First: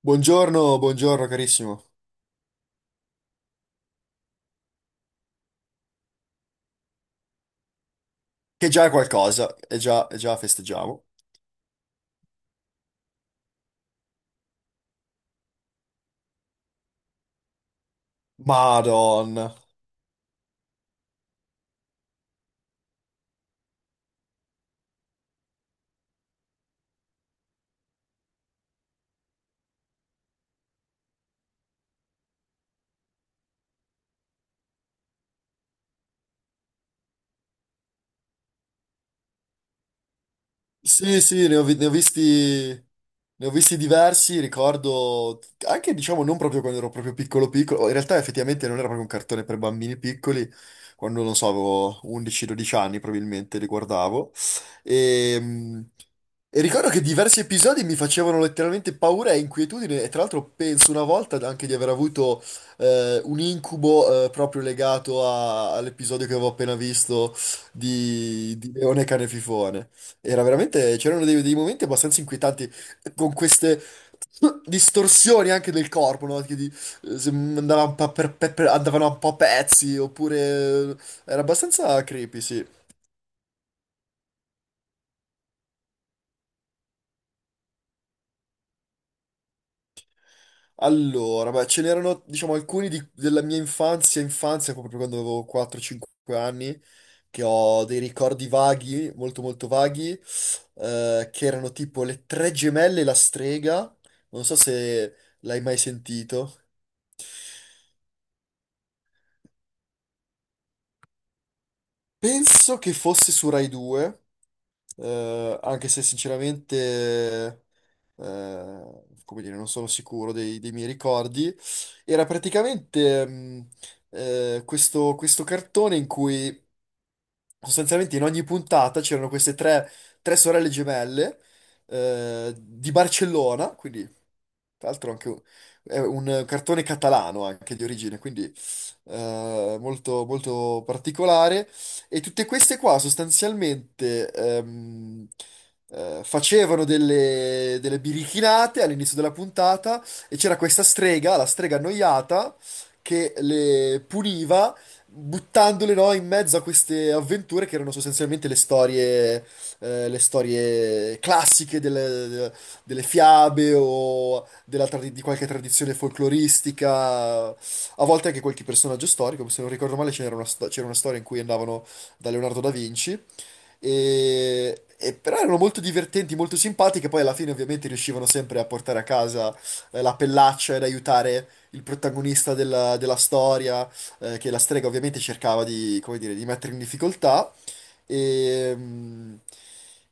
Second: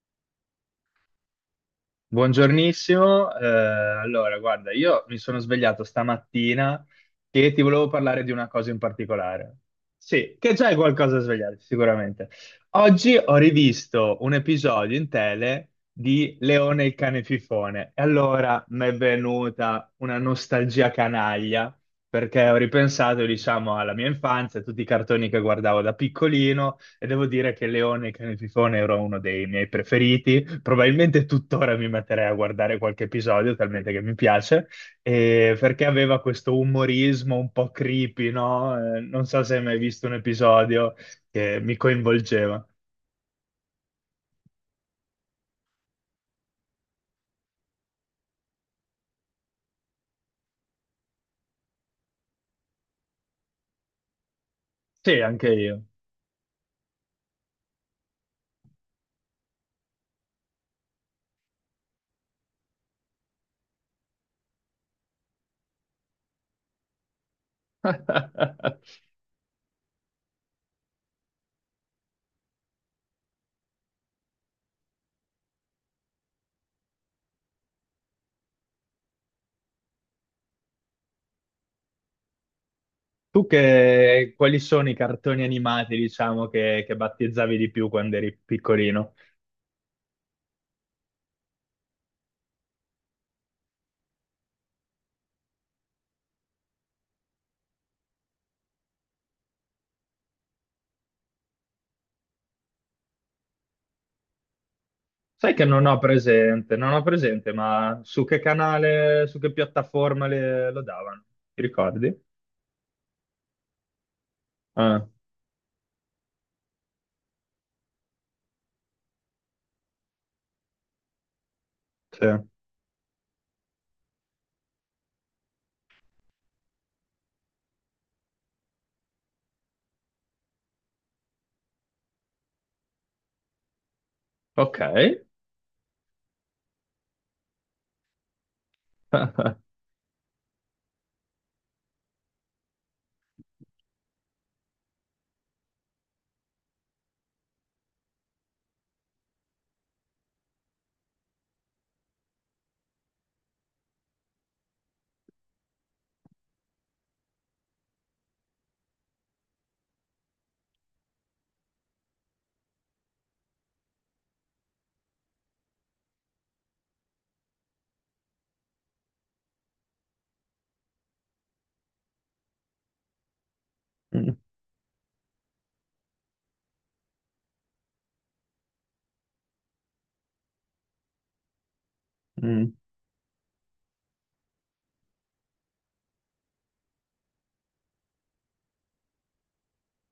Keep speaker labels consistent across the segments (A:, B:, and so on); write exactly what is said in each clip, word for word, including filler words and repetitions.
A: Buongiorno, buongiorno carissimo.
B: Buongiornissimo, eh, allora guarda, io mi sono svegliato stamattina e ti volevo parlare di una
A: Che
B: cosa in
A: già è qualcosa,
B: particolare.
A: e già, e
B: Sì,
A: già
B: che già è
A: festeggiamo.
B: qualcosa da svegliarti, sicuramente. Oggi ho rivisto un episodio in tele di Leone il cane fifone e allora mi è
A: Madonna.
B: venuta una nostalgia canaglia perché ho ripensato, diciamo, alla mia infanzia, a tutti i cartoni che guardavo da piccolino e devo dire che Leone e Cane Fifone era uno dei miei preferiti. Probabilmente tuttora mi metterei a guardare qualche episodio, talmente che mi piace, e perché aveva questo umorismo un po' creepy, no? Eh, non so se hai mai visto un episodio
A: Sì, sì, ne
B: che
A: ho, vi-
B: mi
A: ne ho visti,
B: coinvolgeva.
A: ne ho visti diversi, ricordo anche, diciamo, non proprio quando ero proprio piccolo piccolo, in realtà effettivamente non era proprio un cartone per bambini piccoli, quando, non so, avevo undici dodici anni probabilmente li guardavo,
B: Sì,
A: e,
B: anche
A: mm,
B: io.
A: e ricordo che diversi episodi mi facevano letteralmente paura e inquietudine, e tra l'altro penso una volta anche di aver avuto eh, un incubo eh, proprio legato a- all'episodio che avevo appena visto di, di Leone Cane e Fifone. Era veramente, c'erano dei, dei momenti abbastanza inquietanti con queste distorsioni anche del corpo, no? Che di- eh, se andava un po' per- per- per- andavano un po' a pezzi, oppure eh, era abbastanza creepy, sì.
B: Tu che, quali sono i cartoni animati, diciamo, che, che battezzavi di più quando eri piccolino?
A: Allora, beh, ce n'erano, diciamo, alcuni di- della mia infanzia, infanzia, proprio quando avevo quattro cinque anni, che ho dei ricordi vaghi, molto molto vaghi, eh, che erano tipo le tre gemelle e la strega, non so se
B: Sai
A: l'hai
B: che
A: mai
B: non ho
A: sentito.
B: presente, non ho presente, ma su che canale, su che piattaforma le- lo davano? Ti ricordi?
A: Penso che fosse su Rai due,
B: Ah,
A: eh, anche se sinceramente, eh, come dire, non sono sicuro dei, dei miei ricordi. Era
B: sì.
A: praticamente, mh, eh, Questo, questo cartone in cui sostanzialmente in ogni puntata c'erano queste tre, tre sorelle gemelle, eh, di Barcellona, quindi
B: Ok.
A: tra l'altro anche un- è un cartone catalano anche di origine, quindi eh, molto, molto particolare. E tutte queste qua sostanzialmente ehm, eh, facevano delle, delle birichinate all'inizio della puntata e c'era questa strega, la strega annoiata, che le puniva buttandole, no, in mezzo a queste avventure che erano sostanzialmente le storie, eh, le storie classiche delle, delle fiabe o della tradi- di qualche tradizione folcloristica, a volte anche qualche personaggio storico. Se non ricordo male c'era una, sto- c'era una storia in cui andavano da Leonardo da Vinci, e, e però erano molto divertenti, molto simpatiche. Poi alla fine ovviamente riuscivano sempre a portare a casa eh, la pellaccia ed aiutare il protagonista
B: Mm,
A: della, della storia, eh, che la strega ovviamente cercava di, come dire, di mettere in difficoltà. E, mm,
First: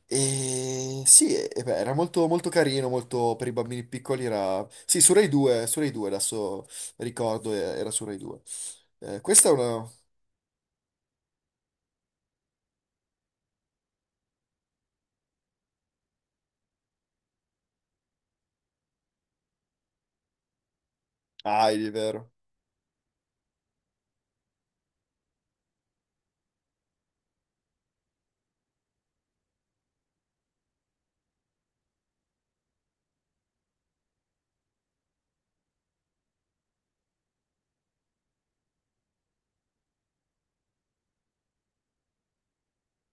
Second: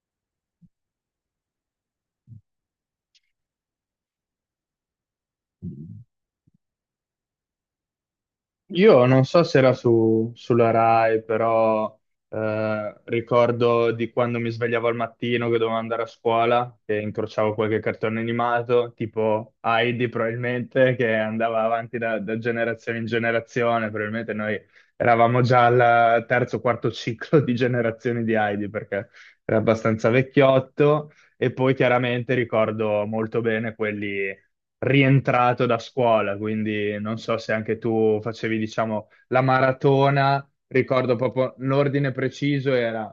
A: e sì, e- e beh, Era molto, molto carino, molto per i bambini piccoli era... Sì, su Rai due, su Rai
B: mm.
A: due adesso ricordo, eh, era su Rai due.
B: Io
A: Eh,
B: non so
A: questa è
B: se era
A: una...
B: su, sulla Rai, però eh, ricordo di quando mi svegliavo al mattino che dovevo andare a scuola e incrociavo qualche cartone animato, tipo Heidi probabilmente, che andava
A: Ah, è
B: avanti da,
A: vero.
B: da generazione in generazione. Probabilmente noi eravamo già al terzo o quarto ciclo di generazioni di Heidi, perché era abbastanza vecchiotto. E poi chiaramente ricordo molto bene quelli rientrato da scuola, quindi non so se anche tu facevi, diciamo, la maratona, ricordo proprio l'ordine preciso era,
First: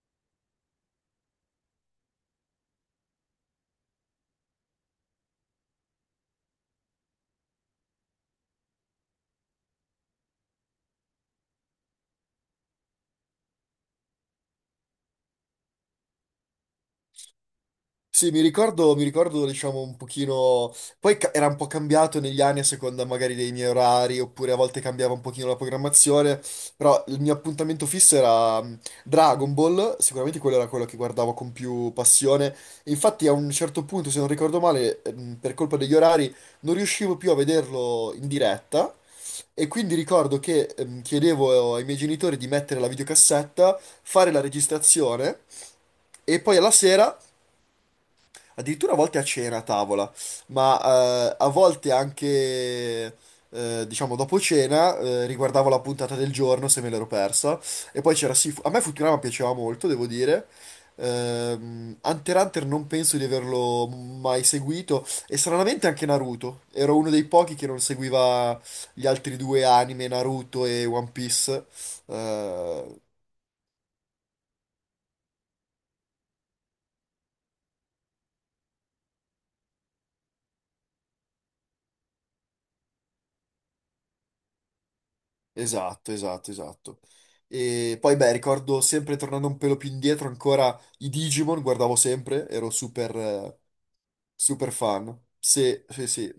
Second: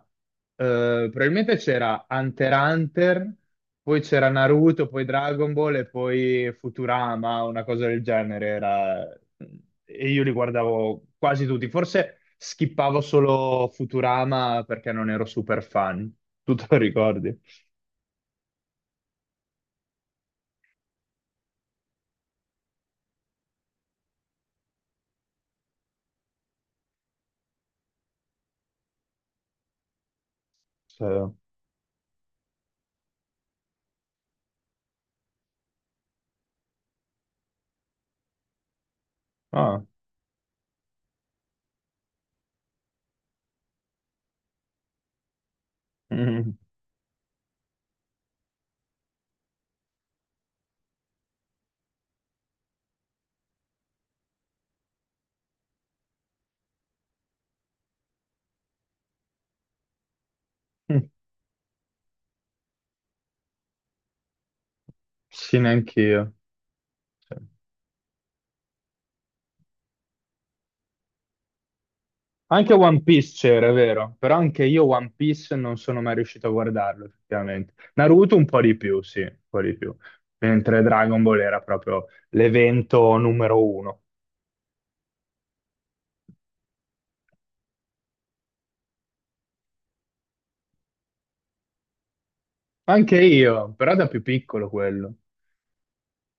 B: eh, probabilmente c'era Hunter x Hunter, poi c'era Naruto, poi Dragon Ball e poi Futurama, una cosa del genere era... E io li guardavo quasi tutti, forse skippavo solo Futurama perché non ero super fan. Tu te lo ricordi?
A: Sì, mi ricordo, mi ricordo, diciamo, un pochino... Poi ca- era un po' cambiato negli anni a seconda magari dei miei orari, oppure a volte cambiava un pochino la programmazione, però il mio appuntamento fisso era mh, Dragon Ball, sicuramente quello era quello che
B: Sì.
A: guardavo con più passione. E infatti a un certo punto, se non ricordo male, ehm, per colpa degli orari, non riuscivo più a vederlo in diretta, e
B: Ah.
A: quindi ricordo che ehm, chiedevo ai miei genitori di mettere la videocassetta, fare la registrazione... E
B: Mm.
A: poi alla sera addirittura a volte a cena a tavola, ma eh, a volte anche, eh, diciamo, dopo cena, eh, riguardavo la puntata del giorno se me l'ero persa. E poi c'era, sì, a me Futurama piaceva molto, devo dire. Ehm, Hunter x Hunter non penso di averlo mai seguito e
B: Sì,
A: stranamente anche
B: neanch'io.
A: Naruto. Ero uno dei
B: Sì.
A: pochi che non seguiva gli altri due anime, Naruto e One Piece.
B: Anche
A: Eh,
B: One Piece c'era, è vero, però anche io One Piece non sono mai riuscito a guardarlo, effettivamente. Naruto un po' di più, sì, un po' di più. Mentre Dragon Ball era proprio l'evento numero uno.
A: Esatto, esatto, esatto. E poi, beh, ricordo sempre tornando un pelo più indietro ancora i Digimon, guardavo sempre, ero super,
B: Anche
A: eh,
B: io, però da più piccolo
A: super
B: quello.
A: fan. Sì, sì, sì.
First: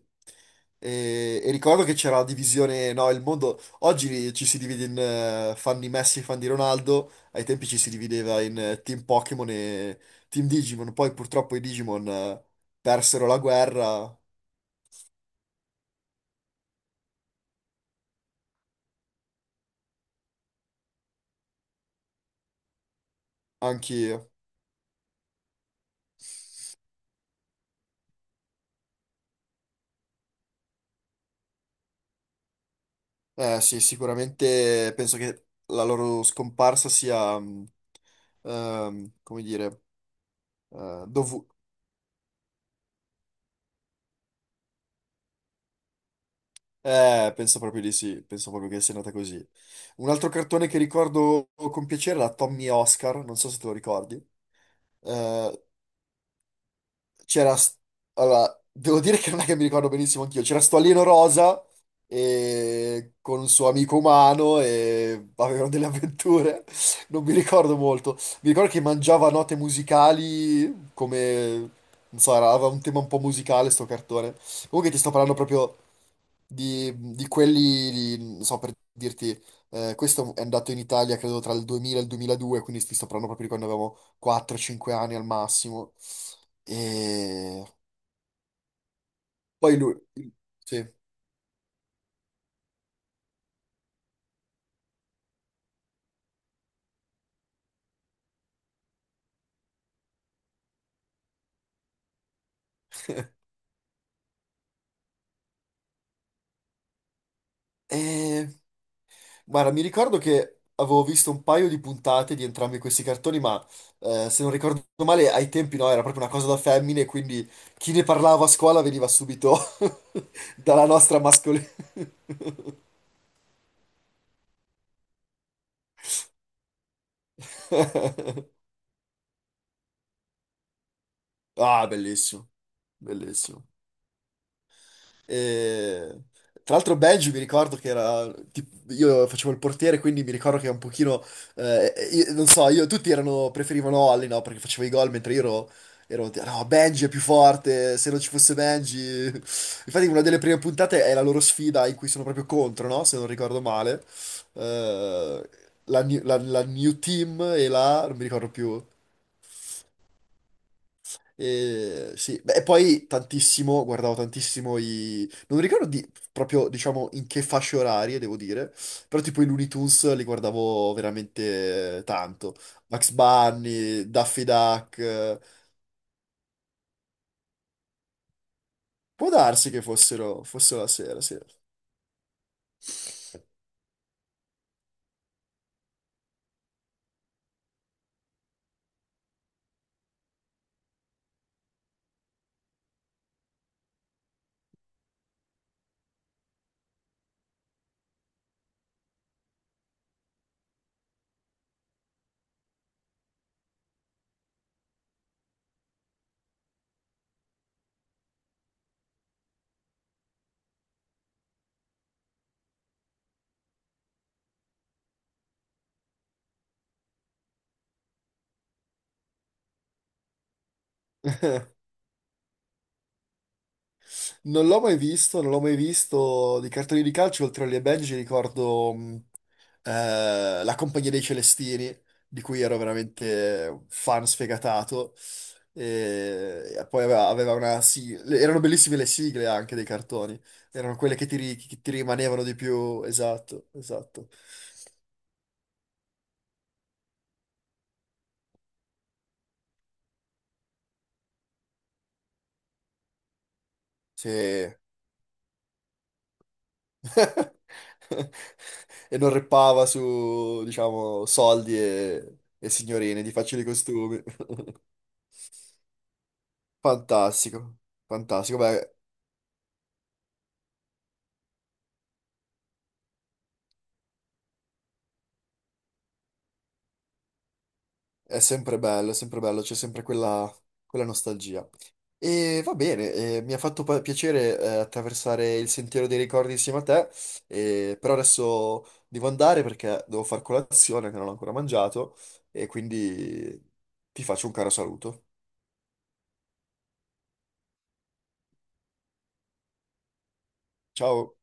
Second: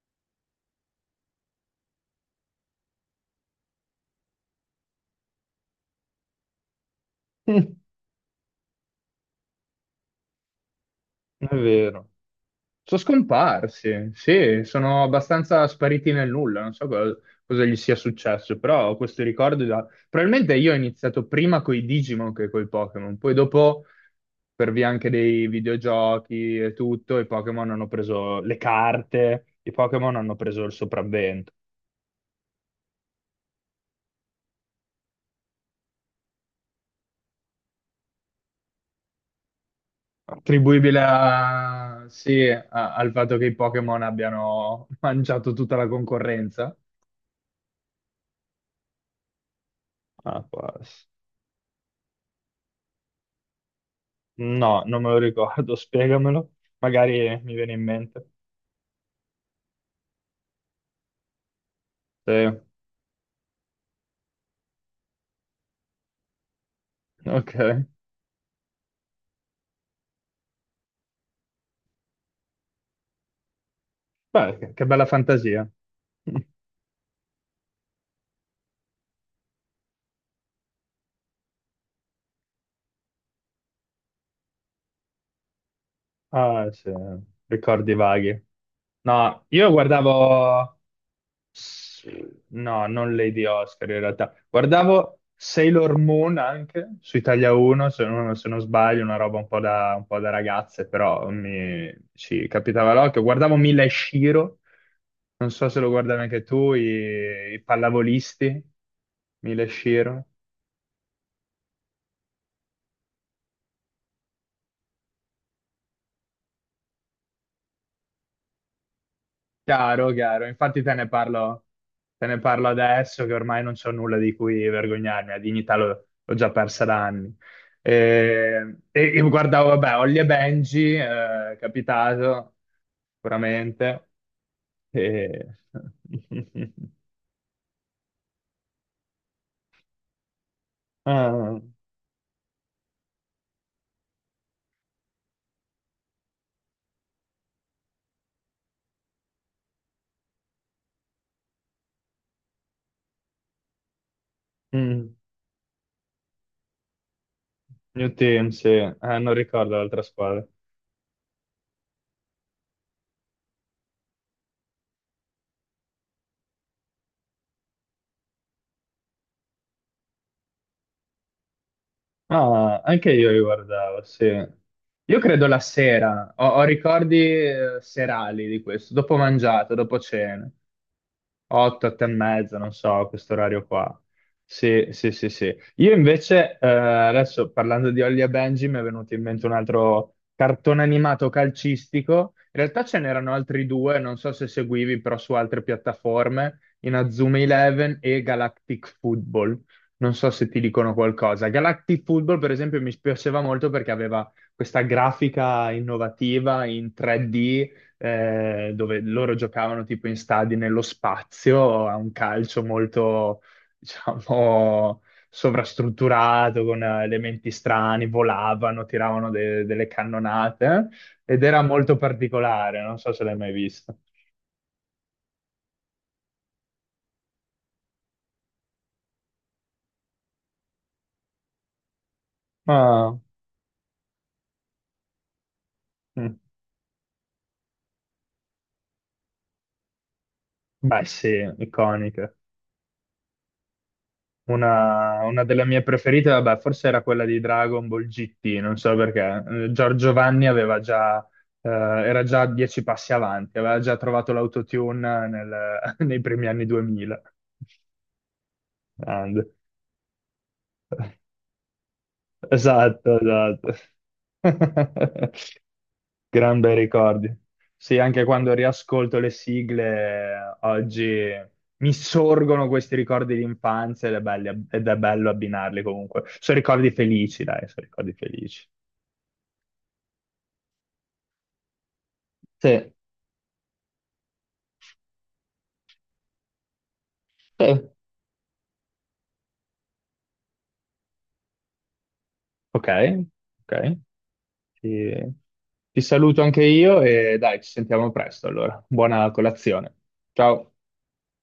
A: E, e ricordo che c'era la divisione, no, il mondo... Oggi ci si divide in eh, fan di Messi e fan di Ronaldo, ai tempi ci si divideva in eh, Team Pokémon e Team Digimon, poi
B: È
A: purtroppo i Digimon
B: vero.
A: eh,
B: Sono
A: persero la
B: scomparsi,
A: guerra,
B: sì, sono abbastanza spariti nel nulla, non so co- cosa, gli sia successo, però ho questo ricordo da... Probabilmente io ho iniziato prima coi Digimon che coi Pokémon, poi dopo
A: anch'io.
B: per via anche dei videogiochi e tutto, i Pokémon hanno preso le carte, i Pokémon hanno preso il sopravvento.
A: Eh sì, sicuramente penso che la loro scomparsa sia, mh, ehm, come dire,
B: Attribuibile
A: eh, dovu-
B: a- sì, a- al fatto che i Pokémon abbiano mangiato tutta la concorrenza?
A: Eh, penso proprio di sì, penso proprio che sia nata così. Un altro
B: Ah, può
A: cartone che
B: essere.
A: ricordo con piacere era Tommy e Oscar, non so se te lo ricordi.
B: No, non me lo
A: Eh,
B: ricordo, spiegamelo. Magari mi
A: c'era...
B: viene
A: st-
B: in mente.
A: Allora, devo dire che non è che mi ricordo benissimo anch'io. C'era sto alieno rosa
B: Sì,
A: e... con un suo amico umano e avevano delle avventure. Non mi
B: ok.
A: ricordo molto. Mi ricordo che mangiava note musicali come... Non so, era- aveva un tema un po' musicale sto cartone.
B: Beh, che che
A: Comunque ti
B: bella
A: sto parlando
B: fantasia.
A: proprio di, di quelli, di- non so per dirti, eh, questo è andato in Italia credo tra il duemila e il duemiladue, quindi ti sto parlando proprio di quando avevamo quattro cinque anni al massimo.
B: Ah, sì,
A: E
B: ricordi vaghi. No, io
A: poi lui,
B: guardavo.
A: sì.
B: Sì. No, non Lady Oscar in realtà. Guardavo Sailor Moon anche su Italia uno, se non, se non sbaglio, una roba un po' da, un po' da ragazze, però mi ci capitava l'occhio. Guardavo Mila e Shiro, non so se lo guardavi anche tu, i, i
A: E...
B: pallavolisti, Mila e
A: Guarda, mi ricordo
B: Shiro.
A: che avevo visto un paio di puntate di entrambi questi cartoni, ma eh, se non ricordo male, ai tempi no, era proprio una cosa da femmine, quindi chi ne parlava a scuola veniva subito
B: Chiaro, chiaro. Infatti
A: dalla
B: te ne
A: nostra mascolina.
B: parlo, te ne parlo adesso che ormai non c'ho nulla di cui vergognarmi, la dignità l'ho l'ho già persa da anni. E, e- e guardavo, vabbè, Holly e Benji, eh,
A: Ah, bellissimo,
B: capitato,
A: bellissimo.
B: sicuramente. E...
A: E- Tra l'altro Belgi mi ricordo che era, tipo, io facevo il portiere, quindi mi ricordo che un pochino,
B: Ah,
A: eh, io- non so, io, tutti erano, preferivano Olli, no, perché facevo i gol, mentre io ero, ero, no, Benji è più forte, se non ci fosse Benji... Infatti una delle prime puntate è la loro sfida in cui sono proprio contro, no, se non ricordo male,
B: mm,
A: Eh, la, new la- la New Team e la,
B: New
A: non mi
B: Team,
A: ricordo
B: sì.
A: più,
B: Ah, non ricordo l'altra squadra.
A: e, sì, beh, e poi tantissimo, guardavo tantissimo i... Non ricordo di- proprio, diciamo, in che fasce orarie, devo dire, però tipo i Looney Tunes li guardavo veramente tanto.
B: Ah, anche
A: Max
B: io li guardavo,
A: Bunny,
B: sì.
A: Daffy Duck,
B: Io
A: eh,
B: credo la sera, ho, ho ricordi eh, serali di questo, dopo
A: può darsi
B: mangiato,
A: che
B: dopo
A: fossero,
B: cena.
A: fossero la sera, sì.
B: otto, otto e mezza, non so, questo orario qua. Sì, sì, sì, sì. Io invece, eh, adesso parlando di Holly e Benji, mi è venuto in mente un altro cartone animato calcistico. In realtà ce n'erano altri due, non so se seguivi, però su altre piattaforme, Inazuma Eleven e Galactic Football. Non so se ti dicono qualcosa. Galactic Football, per esempio, mi piaceva molto perché aveva questa grafica innovativa in tre D eh, dove loro giocavano tipo in stadi nello spazio, a un calcio molto, diciamo, sovrastrutturato, con eh, elementi strani, volavano, tiravano de- delle cannonate ed era molto particolare, non so se l'hai mai visto.
A: Non l'ho mai visto, non l'ho mai visto di cartoni di calcio, oltre alle Benji ricordo... mm, eh, La Compagnia dei Celestini, di cui ero
B: Ma,
A: veramente un fan sfegatato.
B: mm,
A: E e poi aveva, aveva una sigla. Erano bellissime le sigle anche dei cartoni. Erano
B: beh,
A: quelle che
B: sì,
A: ti, ri- che ti
B: iconiche.
A: rimanevano di più. Esatto, esatto.
B: Una, una delle mie preferite, vabbè, forse era quella di Dragon Ball G T, non so perché. Eh, Giorgio Vanni aveva già, eh, era già dieci passi avanti, aveva già trovato
A: Sì.
B: l'autotune nel- nei primi anni duemila.
A: E non
B: Grande.
A: reppava su, diciamo, soldi e, e
B: Esatto,
A: signorine di facili
B: esatto.
A: costumi.
B: Gran bei ricordi.
A: Fantastico,
B: Sì, anche quando
A: fantastico. Beh,
B: riascolto le sigle eh, oggi mi sorgono questi ricordi di infanzia ed è belli- ed è bello abbinarli comunque. Sono ricordi felici, dai, sono ricordi
A: è
B: felici.
A: sempre bello, è sempre bello, c'è sempre quella, quella nostalgia. E va
B: Sì,
A: bene, eh, mi ha fatto pa- piacere eh, attraversare il sentiero dei ricordi insieme a te,
B: sì.
A: eh, però adesso devo andare perché devo far colazione che non ho ancora mangiato e
B: Ok,
A: quindi
B: ok.
A: ti faccio un caro
B: Ti,
A: saluto.
B: ti saluto anche io e dai, ci sentiamo presto allora. Buona colazione. Ciao.
A: Ciao!